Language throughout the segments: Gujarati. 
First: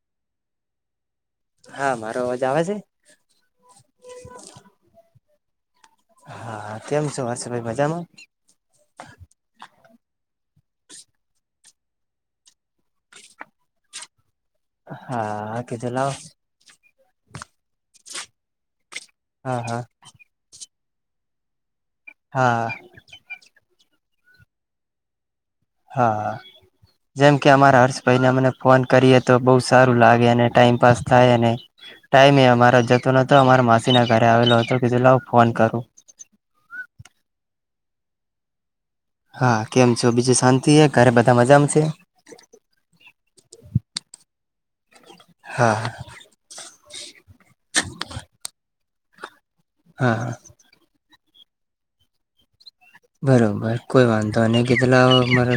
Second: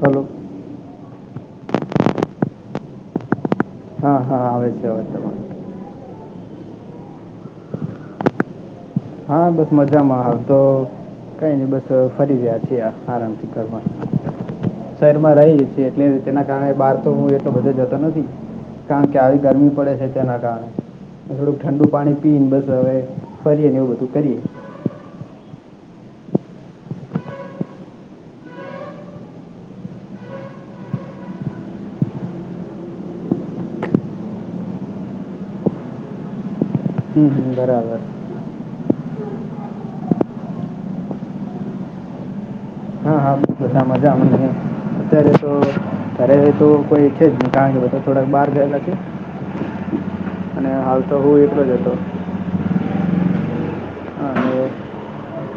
હલોો હા મારો અવાજ આવે છે હા હા આવે છે હવે તમા હા તેમ શ હશે ભાઈ મજામાં હા બસ મજામાં હાલ તો કઈ નહી બસ ફરી રહ્યા છી આરામ થી કરવા શહેરમાં હા રહી છે કીધું એટલે લાવ તેના કારણે બહાર તો હું એટલો બધા જતો નથી કારણ ક્યારે હા ગરમી હા પડે છે તેના કારણે થોડું ઠંડુ પાણી પીને હા બસ હવે ફરીએને એવું બધું કરીએ હા જેમ કે અમારા હર્ષ ભાઈને અને ફોન કરીએ તો બહ સારું લાગે ટાઈમપાસ થાયને ટાઈમ એ અમારે જતો નતો અમારા માસી ના ઘરે આવેલો હતો કીધું લું ફોન કરું હમ હમ બરાબર હા કેમ છો બીજું શાંતિ છે ઘરે બધા મજામાં છે હા હા બલકુ સા મજામાં અત્યારે તો હા ત્યારે તો કોઈ છે જ નને કારણ કે બધા થોડાક બહાર ગયેલા છે હા હા અને હાલ તો હું એકલો જતોો બરોબર કોઈ [unintelligible] ન કેટેલા મારે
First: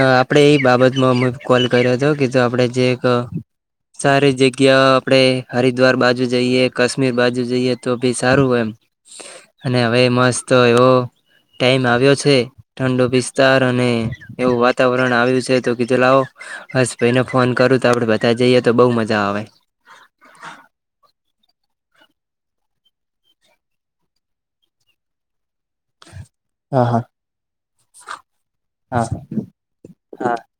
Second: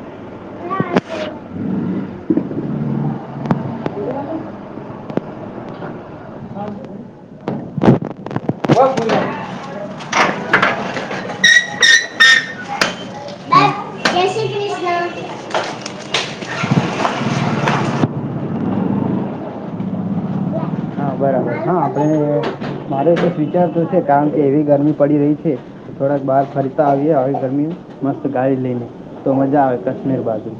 અ આપણે એ બાબતમાં કોલ કર્યો હતો કે જો આપણે જે એક. સારી જગ્યા આપણેે હરિદ્વાર બાજુ જઈએ કાશ્મીર બાજુ જઈએ તો બી સારું હો એમ. અને હવે મસ્ત એવો. ટાઈમ આવ્યો છે, ઠંડો વિસ્તાર અને. બસ જય એવું શ્રી વાતાવરણ આવ્યું કૃષ્ણ છે, તો કીધું લાવો બસ ભાઈને ફોન કરું તો આપડે બધા જઈએ તો બઉુ મજા આવે. હા [unintelligible] બરાબર હા આપણે મારે તો [unintelligible] છે, કારણ કે એવી ગરમી પડી રહી છે. થોડાક બહાર ફરતા હા હા આવીએ હવે ગરમી મસ્ત ગાડી લઈને હા તો મજા આવે કાશ્મીર બાજુ.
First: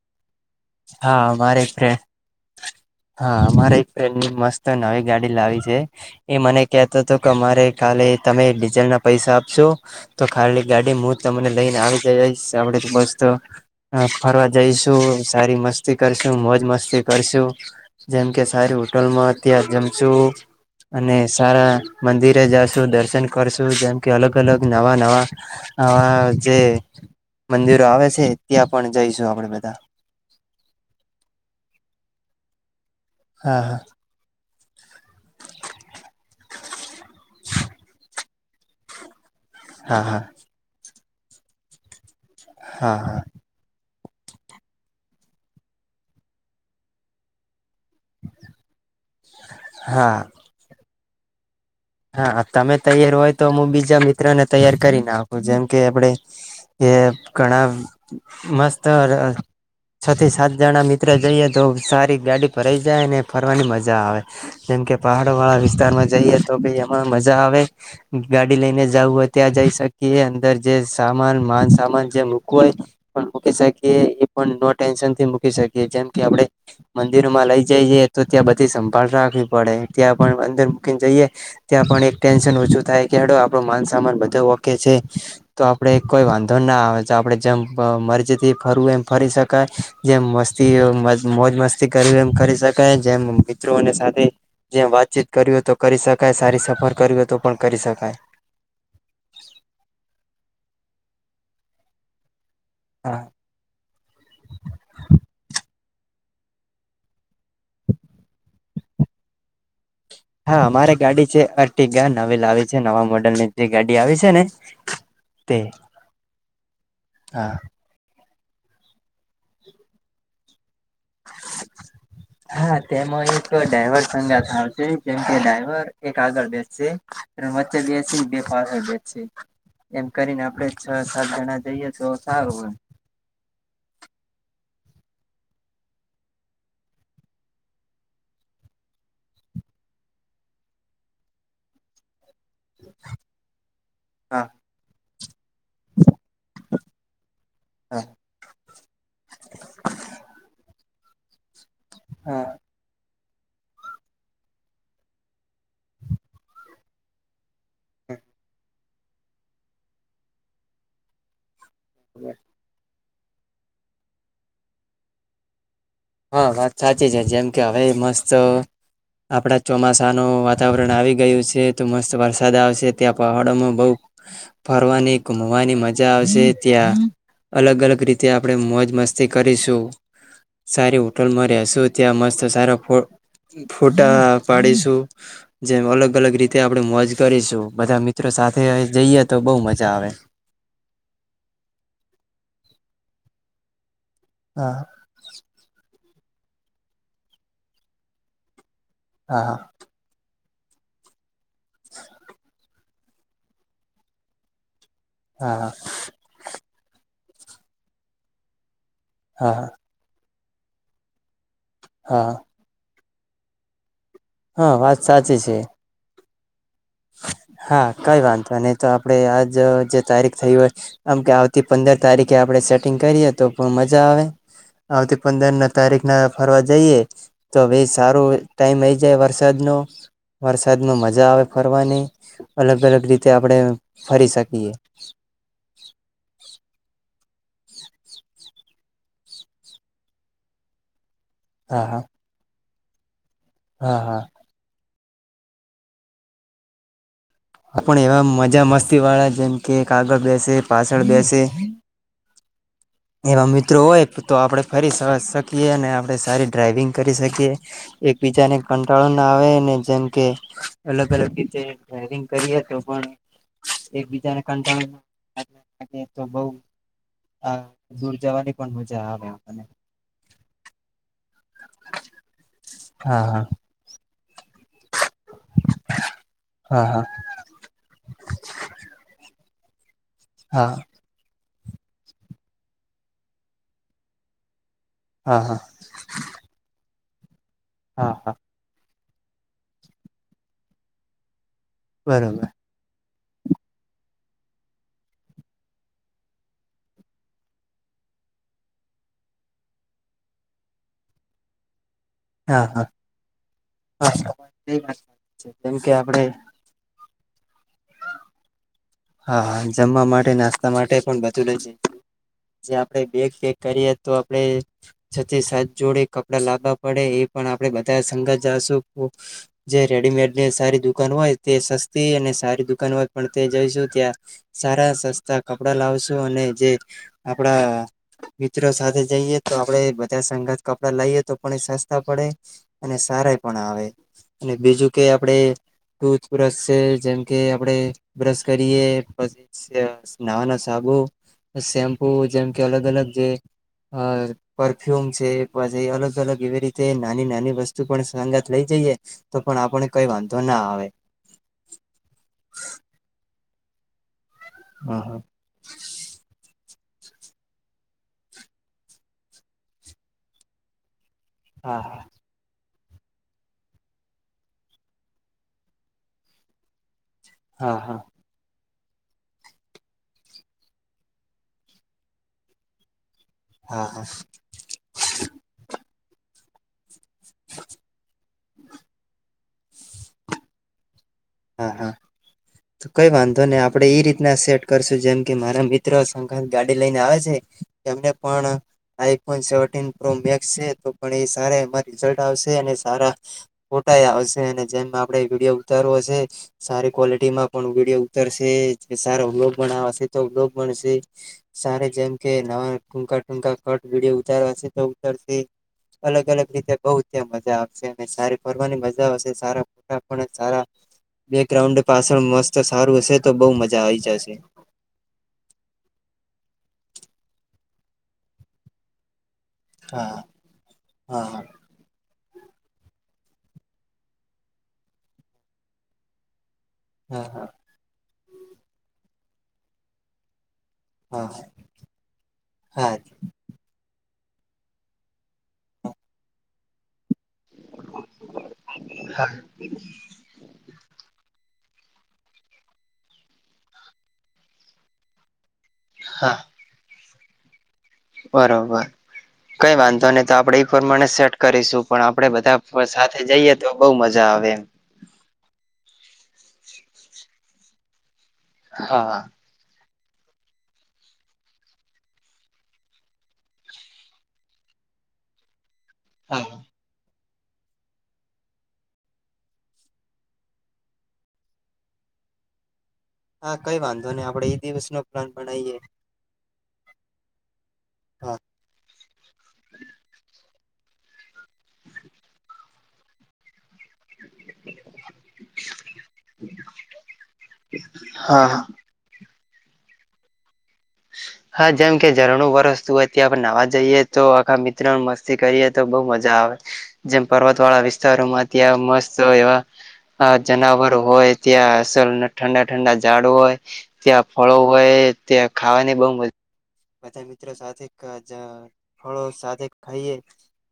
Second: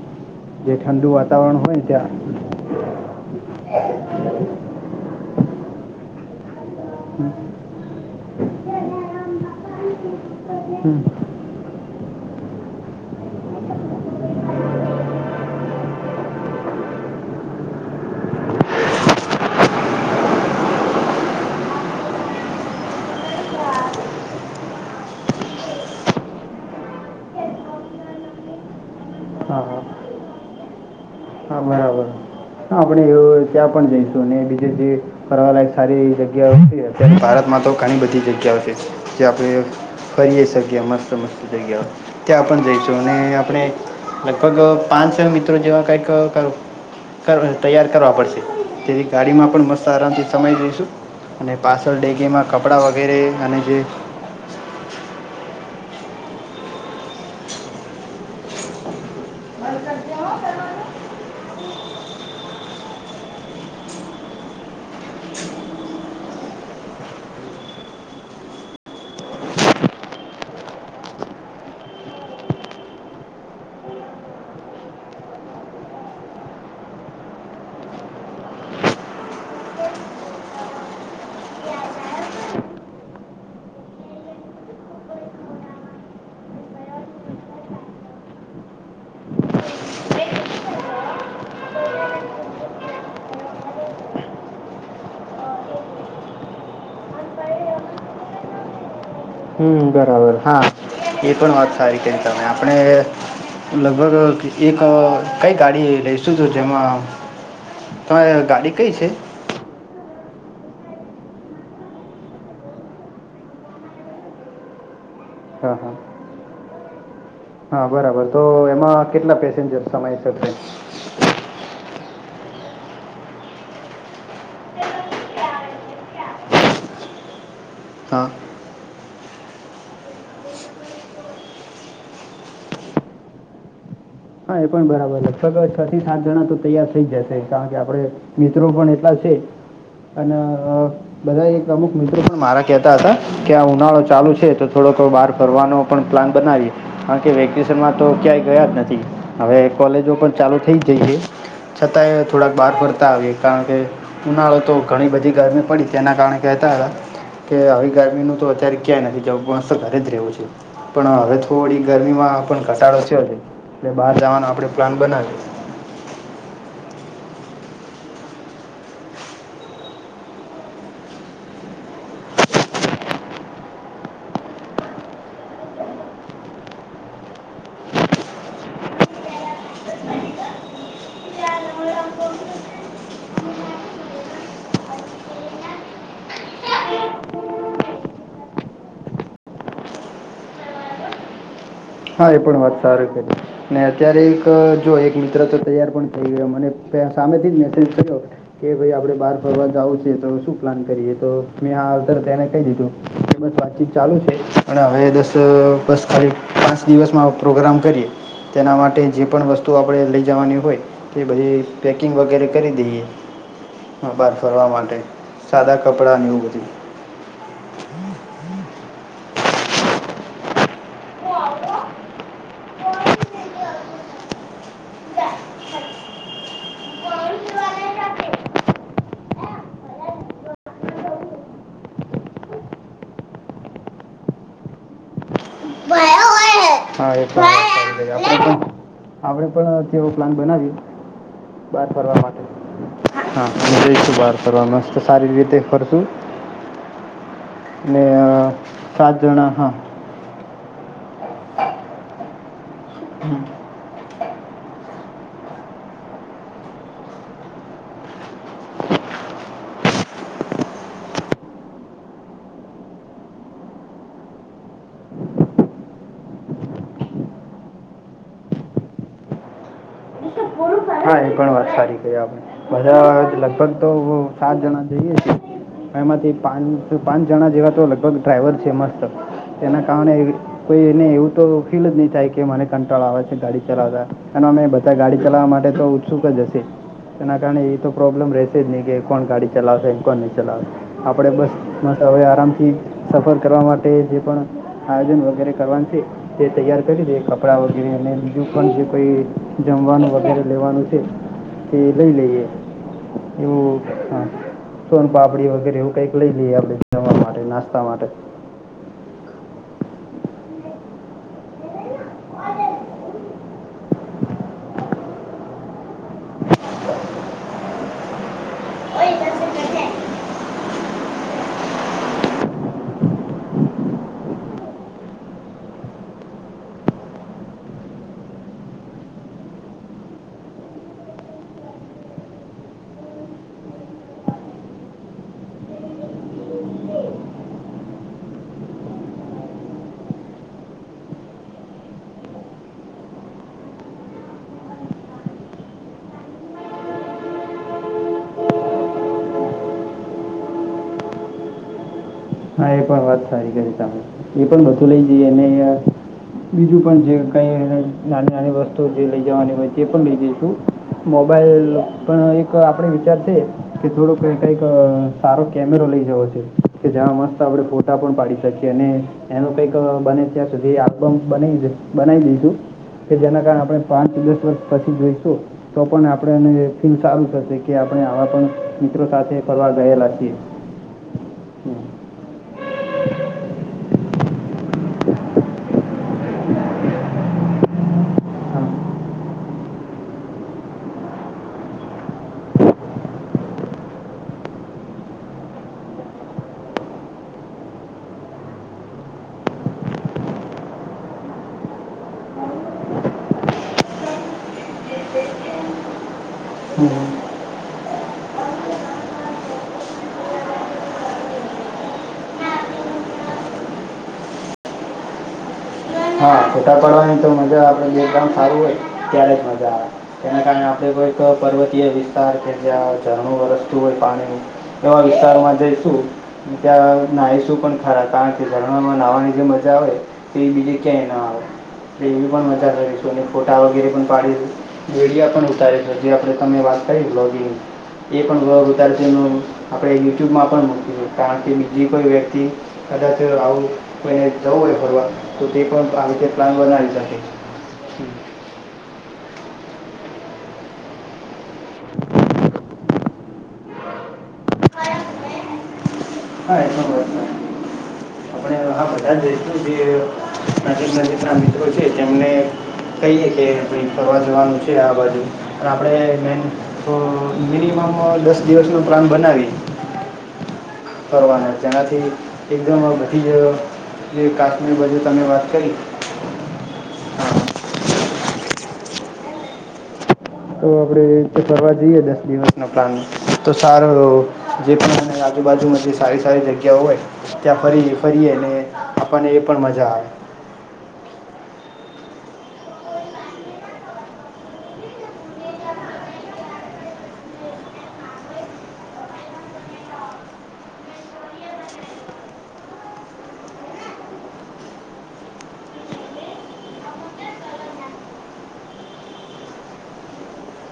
જે ઠંડુ હારે વાતાવરણ હોય ત્યાં [unintelligible] એક [unintelligible] મસ્તવી ગાડી. લાવી છે, એ મને કતો હતો કે અમારે કાલે તમે ડીઝલ ના પૈસા આપશો. તો ખાલી ગાડી હમ. હું તમને લઈને આવી. જઈશ આપડે [unintelligible] ફરવા જઈશુ. સારી મસ્તી કરશુ મોજ મસ્તી કરશું જેમ કે સારી હોટલમાં [unintelligible] જમશુ. અને સારા મંદિરે જશુ દર્શન કરશું જેમ કે અલગ અલગ નવા નવા. હ જે મંદિરો આવે છે, ત્યાં પણ જઈશું આપડે હા બધા. હા હા બરાબર આપણે [unintelligible] હા ત્યાં પણ જઈશું અને બીજે જે ફરવા લયક સારી જગ્યા ભારતમાં તો ઘણી બધી જગ્યાઓ છે, જે આપણે હા હા ફરીએ શકીએમ. સમસ્ત [unintelligible] ત્યાં પણ હા જઈશું અને હા આપણે. લગભગ પાંચ મિત્રો જેવા કઈક [unintelligible] કર તૈયાર કરવા પડશે તેથી ગાડીમાં પણ મસ્ત હા આરામથી સમાઈ જઈશું અને. પાછળ હા ડેગીમાં તમે કપડાં તૈયાર વગેરે હોય તો અને હું જે બીજા મિત્રો ને તૈયાર કરીને આવ જેમ કે આપડે એ ઘણા મસ્ત છ થી સાત જણા મિત્ર જઈએ તો સારી ગાડી પરઈ જાય ને ફરવાની મજા આવે. જેમ કે પહડ વાળ વિસ્તારમાં [unintelligible] તો [unintelligible] એમાં મજા આવે ગાડી લઈને જવું હોય ત્યાં જઈ શકીએ અંદર જે સામાન. માન સામાન જે મક હોય મકી શકીએ એ પણ ટેન્શન થી મૂકી શકીએ જેમ કે આપણે. મંદિરોમાં લઈ જઈએે તો ત્યાં બધી સંભાળ રાખવી પડે ત્યાં પણ અંદર મૂકીને જઈએ. ત્યાં પણ એક ટેન્શન ઓછું થાય કે હડ આપડો માન સામાન બધો ઓકે છે, તો આપડે કોઈ વાત વાંધો ના આવે તો આપડે [unintelligible] મરજીથી ફરવુંય એમ ફરી શકાય જેમ મસ્તી. મોજ મસ્તી કર એમ કરી શકાય જેમ મિત્રોને સાથે જેમ વાતચીત કર્યું હો તો કરી શકાય. સારી સફર કરવી હો તો પણ કરી શકાય. હ બરાબર હા એ પણ વાત સારી [unintelligible] આપણે હા લગભગ એક કઈ ગાડી. લઈ શું તો જેમાં તમારે ગાડી કઈ છે. હા અમારે ગાડી છે, અર્ટગા નવી લાવી છે, નવા મોડેલ ની જે ગાડી આવી છે, ને. તે હા હા હા બરાબર તો એમાં કેટલા પેસેન્જર સમાય [unintelligible] [inaudible] હા તેમાં એક ડ્રાઈવર સંગાથ આવશે જેમકે ડ્રાઈવર એક આગળ બેસશે હા બેસી [unintelligible] એમ કરીને આપણે છ સાત જણા જઈએ [unintelligible] સારું હોય. [inaudible] એ પણ બરાબર લગભગ છ થી સાત જણા તો તૈયાર થઈ જશે કારણ કે આપડ મિત્રો પણ એટલા છે. અને બધા એક અમુક મિત્રો મારા કેહેતા હતા કે આ ઉનાળો ચાલુ હા છે, તો થોડોક બાર. કરવાનો પણ પ્લાન બનાવીએ કારણ કે વેકેશનમાં હા તો ક્યાંય ગયા જ નથી. હવે કોલેજો પણ ચાલુ થઈ જ જઈ છે, છતાંય હા થોડાક બહાર ફરતા આવ કારણ કે ઉનાળો તો ઘણી બધી ગરમી પડી તેના કારણે કહેતા હતા. કે આવી ગરમી નું તો અત્યારે ક્યાંય નથી જણ તો ઘરે જ રહેવું છે, પણ હવે થોડી ગરમીમાં પણ ઘટાડો છેયો છે એટલે બહાર જવાનો આપણે પ્લાન બના હા વાત સાચી છે જેમ કે હવે મસ્ત આપણા ચોમાસાનું વાતાવરણ આવી ગયું છે તો મસ્ત વરસાદ આવશે ત્યાં પહાડોમાં બહુ ફરવાની ઘુમવાની મજા આવશે ત્યાં અલગ અલગ રીતે આપણે મોજ મસ્તી કરીશું સારી હોટલમાં રહેશું ત્યાં મસ્ત સારા ફ ફોટા પાડીશું જેમ અલગ અલગ રીતે આપડે મોજ કરીશું બધા મિત્રો સાથે સાથે જઈએ તો બહુ મજા આવે હા એ પણ વાત સાર કરી ને અત્યારે એક હા જો એક મિત્ર તો તૈયાર પણ એ ગ મને પ સામેથી જ મેસેજ થયો કે ભાઈ આપણે બહાર હા ફરવા જવં છેીએ તો શું પ્લાન કરીએ તો મેં આને કહી દીધું બસ વાતચીત ચાલુ છે અને હવે દસ હા હા બસ કરી દિવસમાં પ્રોગ્રામ કરીએ તેના માટે જે પણ હા વસ્તુ આપણે લઈ જવાની હોય તે બધી પેકિંગ હા વગેરે કરી દઈએ બહાર ફરવા હા માટે વાત સાચી છે સાદા કપડાંની ઉગર હા કઈ વાંધો ન તો આપડે આજ જે તારીખ થય હોય આમકે આવતી પંદર તારીખે આપડે સેટિંગ કરીએે તો મજા આવે આવતી પંદર ના તારીખ ના ફરવા જઈએ તો ભ સારું ટાઈમ આઈ જાય વરસાદ વરસાદમાં મજા આવે ફરવાની અલગ અલગ રીતે આપણે ફરી શકીએ બયા હો આપણે પણ એવો પ્લાન બનાવી હા બહાર હા ફરવા માટે હા હા હશું હા બાર ફરવા મસ્ત સારી રીતે ફરશું આપણ અને એવા અ, મજા મસ્તી સાત વાળા જણા જેમ હા કે કાગળ બેસે પાછળ બેસે એમાં મિત્રો હોય તો આપડણે ફરી શકીએ અને આપણે સારી ડ્રાાઈવિંગ કરી શકીએ એકબીજાને કંટાળો ના આવે ને જેમ કે અલગ અલગ રીતે ડવિંગ કરી હત પણ એકબીજાને કંટાળ તો બ હ દૂર જવાની પણ મજા આવે હ એ પણ વા સારી ક આપણે બધા હા લગભગ તો સાત જણા જઈએ એમાંથી હા પાંચ હા પાંચ જણા જેવા તો લગભગ ડ્રાઈવર છે મસ્ત તેના કારણે હા કોઈ એને એવું તો ફી જ નહી થાય કે મને કંટ્રોલ આવે છે ગાડી ચલાવતા અને અમે બધા ગાડી હા હા ચલાવવા હા માટે તો ઉત્સુક જ એના કારણે એ તો હા પ્રોબ્લેમ હા રહેશે જ નહી કે કોણ ગાડી ચલાવશે કોણ નહીં ચલાવશે આપણે બસમાં હવે બરોબર આરામથી સફર કરવા માટે જે પણ આયોજન વગેરે કરવાનું છે તે તૈયાર કરી દે કપડાં વગેરે અને બીજું પણ જે કોઈ વાનું વગેરે લેવાનું છે કે લઈ લઈએ હા હા એવું હ હા સોન પાપડી વગેરે જેમ કે એવું કઈક આપણે લઈ લઈએ આપડે જવા માટે નાસ્તા માટે હા હા જમવા માટે નાસ્તા માટે પણ બધું લ જ જે આપણેે બેગેગ કરીએ તો આપણે છતી સાત જોડે કપડા લાંબા પડે એ પણ આપે બધા સંઘ જાશું જે રેડીમેડને સારી દુકાન હોય તે સસ્તી અને સારી દુકાાન વા પણ તે જઈશું ત્યા સારા સસ્તા કપડા લાવશો અને જે આપડા મિત્રો જઈએ તો આપડે બધા સંગત કપડા લઈએ તો પણ સસ્તા પડે અને સારા પણ આવે અને બીજું કે આપડે ટુથ બ્રશ છે જેમ કે આપડે બ્ર કરીએ પછી નાવા ના સાબુ સેમ્પુ જેમ કે અલગ અલગ જે અ પરફ્યુમ છે પછી અલગ અલગ એવી રીતે નાની નાની વસ્તુ પણ સંગાત લઇ જ ઈએ તો પણ આપણે કઈ વાંધો ના આવે. હા એ પણ વાત એ પણ બધું લઈ હા જઈ અને બીજું પણ જે કઈ નાની નાની વસ્તુ જે લઈ જવાની હોય તે પણ લઈ જઈશું. મોબાઈલ હા હા પણ એક આપ વિચાર છે, કે થોડો કઈ કઈક સારો કેમેરો લઈ જવો છે કે જેમાં મસ્ત હા-હા. શ અને એનું કઈક બને ત્યાં સુધી આલ્બમ બના બનાવી દીધું. કે જેના કારણે આપણે હા હા પાંચ દસ વર્ષ પછી જોઈશું, તો પણ આપણે એને ફિલ સારું થશે કે આપણે આવા પણ મિત્રો સાથે ફરવાર ગયેલા છીએ. હમ. હા-હા. કઈ વાંધો નહી આપડે એઈ રીતના સેટ કરશું જેમ કે મારા મિત્રો ગાડી લઈને આવે છે. એને પણ હા આઈફોન સેવનટીન પ્રમેક છે, એ સ એ રલ્ટ આવશે. સારા ફોટા આવશે અને જેમ આપડે વિડીયો ઉતારવો હશે. સારી ક્વોલિટી માં પણ વિડીયો ઉતરશે સારો વ્લોગ બશે તો વલોગ બનશે. સારે જેમ કે નવા ટૂંકા-ટૂકા કટ વિડીયો ઉતારવા તો ઉતરતી અલગ અલગ રીતે બઉ ત્યા મજા આવશે અને સારી ફરવાની મજા આવશે સારાટા પણ સારા બેગ્રાઉન્ડ પાછળ મસ્ત સારું હશે તો બહુ મજા આવી જશે. હા ફોટા પાડવાની તો મજા આપડેામ સારું હોય, ત્યારે મા હા તેના કારણે આપણે કોઈ હા પર્વતીય વિ સંચાર કે જ્યાં ઝરણું વરસ્તું હોય પાણી ન એવા વિસ્તારમાં જઈશું. ત્યાં હા નાહીશું પણ ખરા કારણ કે ઝરણામાં નાહવાની જે મજા આવે, તે એ બીજે ક્યાંય હા નવા આવે. એવી પણ મજા હા કરીશું અને ફોટા વગેરે. પાડી વેડિયા પણ ઉતારી છે જે આપણે તમે વાત બ્લોગ ગીગ એ પણ વ્લોગ ઉતારે છે, એ હા આપણે યુટ્યુબમાં પણ મૂકું કારણ કે જે કોઈ વ્યક્તિ કદાચ આવું કોઈને જવું હોય ફરવા તો તે પણ હા લંગ આવી છે. બરોબર. કઈ વાંધો નહી તો આપડે એઈ પ્રમાણે સેટ કરીશું પણ આપડે બધા સાથે જઈએ તો બઉુ મજા આવે. હા એ સ એ હા જીક નજીક ના મિત્રો છે તેમને થઈએ કે ફરવા જવાનું છે આ બાજુ આપણે મે હા. મિનિમમ દસ દિવસ ન પ્લાન બનાવી. ફરવાના જેનાથી એકદમ જ હા કઈ વાંધો જે નહી આપડે એ કાશ્મીર દિવસ બાજુ નો તમે પ્લાન વાત કરી. બનાવીએ હા. હા. તો આપડે રીતે કરવા જઈએ દસ દિવસ નો પ્લાન સારો જે પણ આજુબાજુમાં જે સારી સારી જગ્યાઓ હોય ત્યાં ફરી ફરીએ ને હા આપણને એ પણ મજા આવે. હા જેમ કે ઝરણું વરસતું હોય ત્યાં આપણે નવા જઈએ તો આખા મિત્ર મસ્તી કરીએ તો બઉ મજા આવે જેમ પર્વત વાળા વિસ્તારોમાં ત્યાં મસ્ત એવા. આ જનાવર હોય, ત્યાં અસલ ઠંડા ઠંડા ઝાડ હોય, ત્યાં ફળો હોય. ત્યાં ખાવાની બહુ મજા. બધા મિત્રો સાથે થોડો સાથે ખાઈએ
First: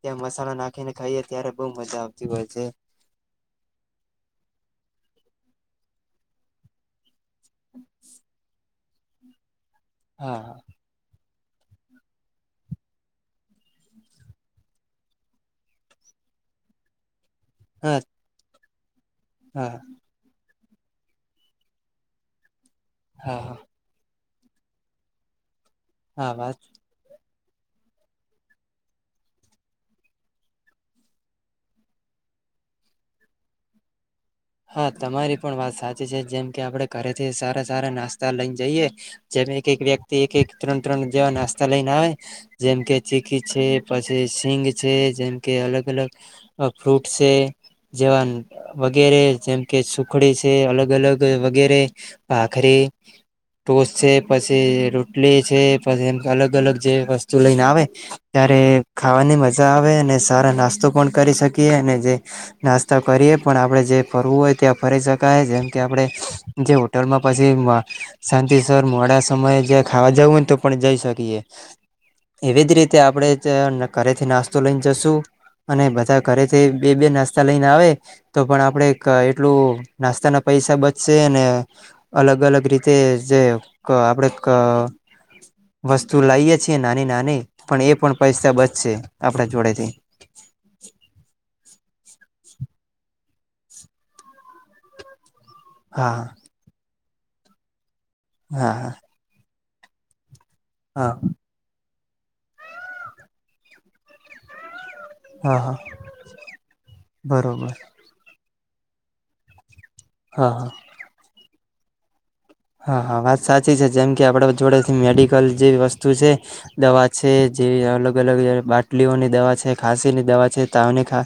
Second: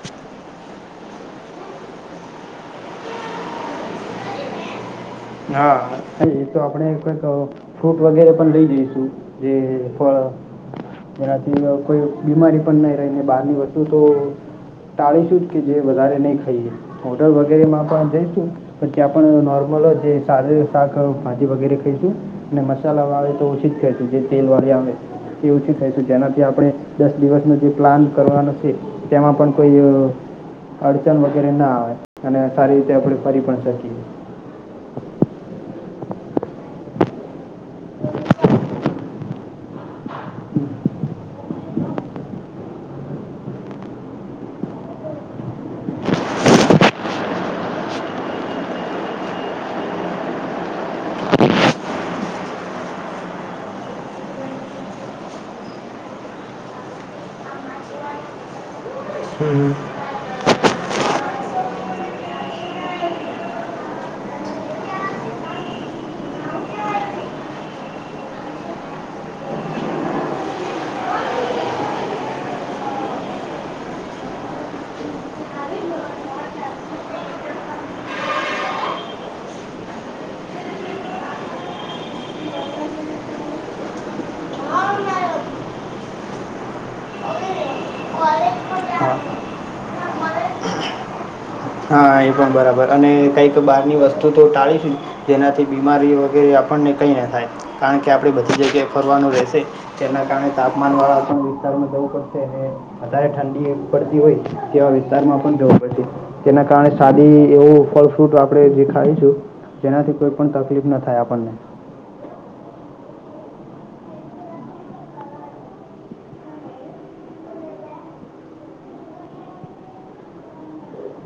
ત્યાં મસાલા નાખીને. થઈએ ત્યારે બહ મજા આવતી હોય છે. હા ન એ તો આપડે કઈક ફ્રૂટ વગેરે પણ લઈ જઈશું. જે હા. એનાથી કોઈ બીમારી પણ નહીં રહીને બહારની વસ્તુ તો ટાળી સૂટ કે જે વધારે નહી ખાઈએ ઓડર વગેરેમાં હા પણ જઈશું પછી આપણ હા નોર્મલ જે શાક ભાજી વગેરે ખાઈશું અને મસાલા વાવે હા તો હા ઓછી જ ખશું તેલ વાળી આવે એ ઓછી લઈશું હા જેનાથી વાત આપણે દસ દિવસનું જે પ્લાન કરવાનો છે તેમાં પણ કોઈ અડચણ વગેરે ના આવે અને સારી રીતે આપણે ફરી પણ શકી હા તમારી પણ વાત સાચી છે જેમ કે આપડે ઘરેથી સારા સારા નાસ્તા લઈને જઈએ એક એક વ્યક્તિ એક એક ત્રણ ત્રણ જેવા નાસ્તા લઈને આવે જેમ કે ચીકી છે પછી સિંગ છે જેમ કે અલગ અલગ ફ્રૂટ છે જેવા વગેરે જેમ કે સુખડી છે અલગ અલગ વગેરે ભાખરી ઢોસ છે પછી રોટલી છે પછી એમ અલગ અલગ જે વસ્તુ લઈને આવે ત્યારે ખાવાની મજા આવે અને સારા નાસ્તો પણ કરી શકીએ અને જે નાસ્તા કરીએ પણ આપણે જે ફરવું હોય ત્યાં ફરી શકાય જેમ કે આપણે જે હોટલમાં પછી શાંતિ સ્ર મો થો સમયે જ ખાવા જવું હોને તો પણ જઈ શકીએે એવી જ રીતે આપણેે ઘરેથી નાસ્તો લઈને જશુ અને બધા ઘરેથી બે બે નાસ્તા લઈને આવે તો પણ આપડે એટલું નાસ્તાના પૈસા બચશે ને અલગ અલગ રીતે જે આપડે વસ્તુ લાઈએ છીએ નાની નાની પણ એ પણ પૈસા બચશે આપણા જોડેથી [unintelligible] હા એ પણ બરાબર અને કંઈક બહારની વસ્તુ તો ટાળીશું જેનાથી બીમારી હા વગેરે આપણને કંઈ ન થાય કારણ કે આપણે બધી હા જગ્યાએ હા ફરવાનું રહેશે જેના કારણે હા તાપમાનવાળા પણ વિસ્તારમાં જવું પડશે હ વધારે ઠંડીવી પડતી હોય કેવા વિસ્તારમાં હા પણ હા જવું પડશે તેના કારણે સાદી બરોબર એવું ફલ ફ્રૂટ આપણે જે ખાઈશું તેનાથી કોઈ હા પણ હા તકલીફ ના થાય આપણને હા વાત સાચી છે જેમ કે આપણે જોડેથી મેડિકલ જેવી વસ્તુ છે દવા છે જેવી ત્યા અલગ અલગ બાટલીઓની દવા છે ખાંસીની દવા છે તાવની ખા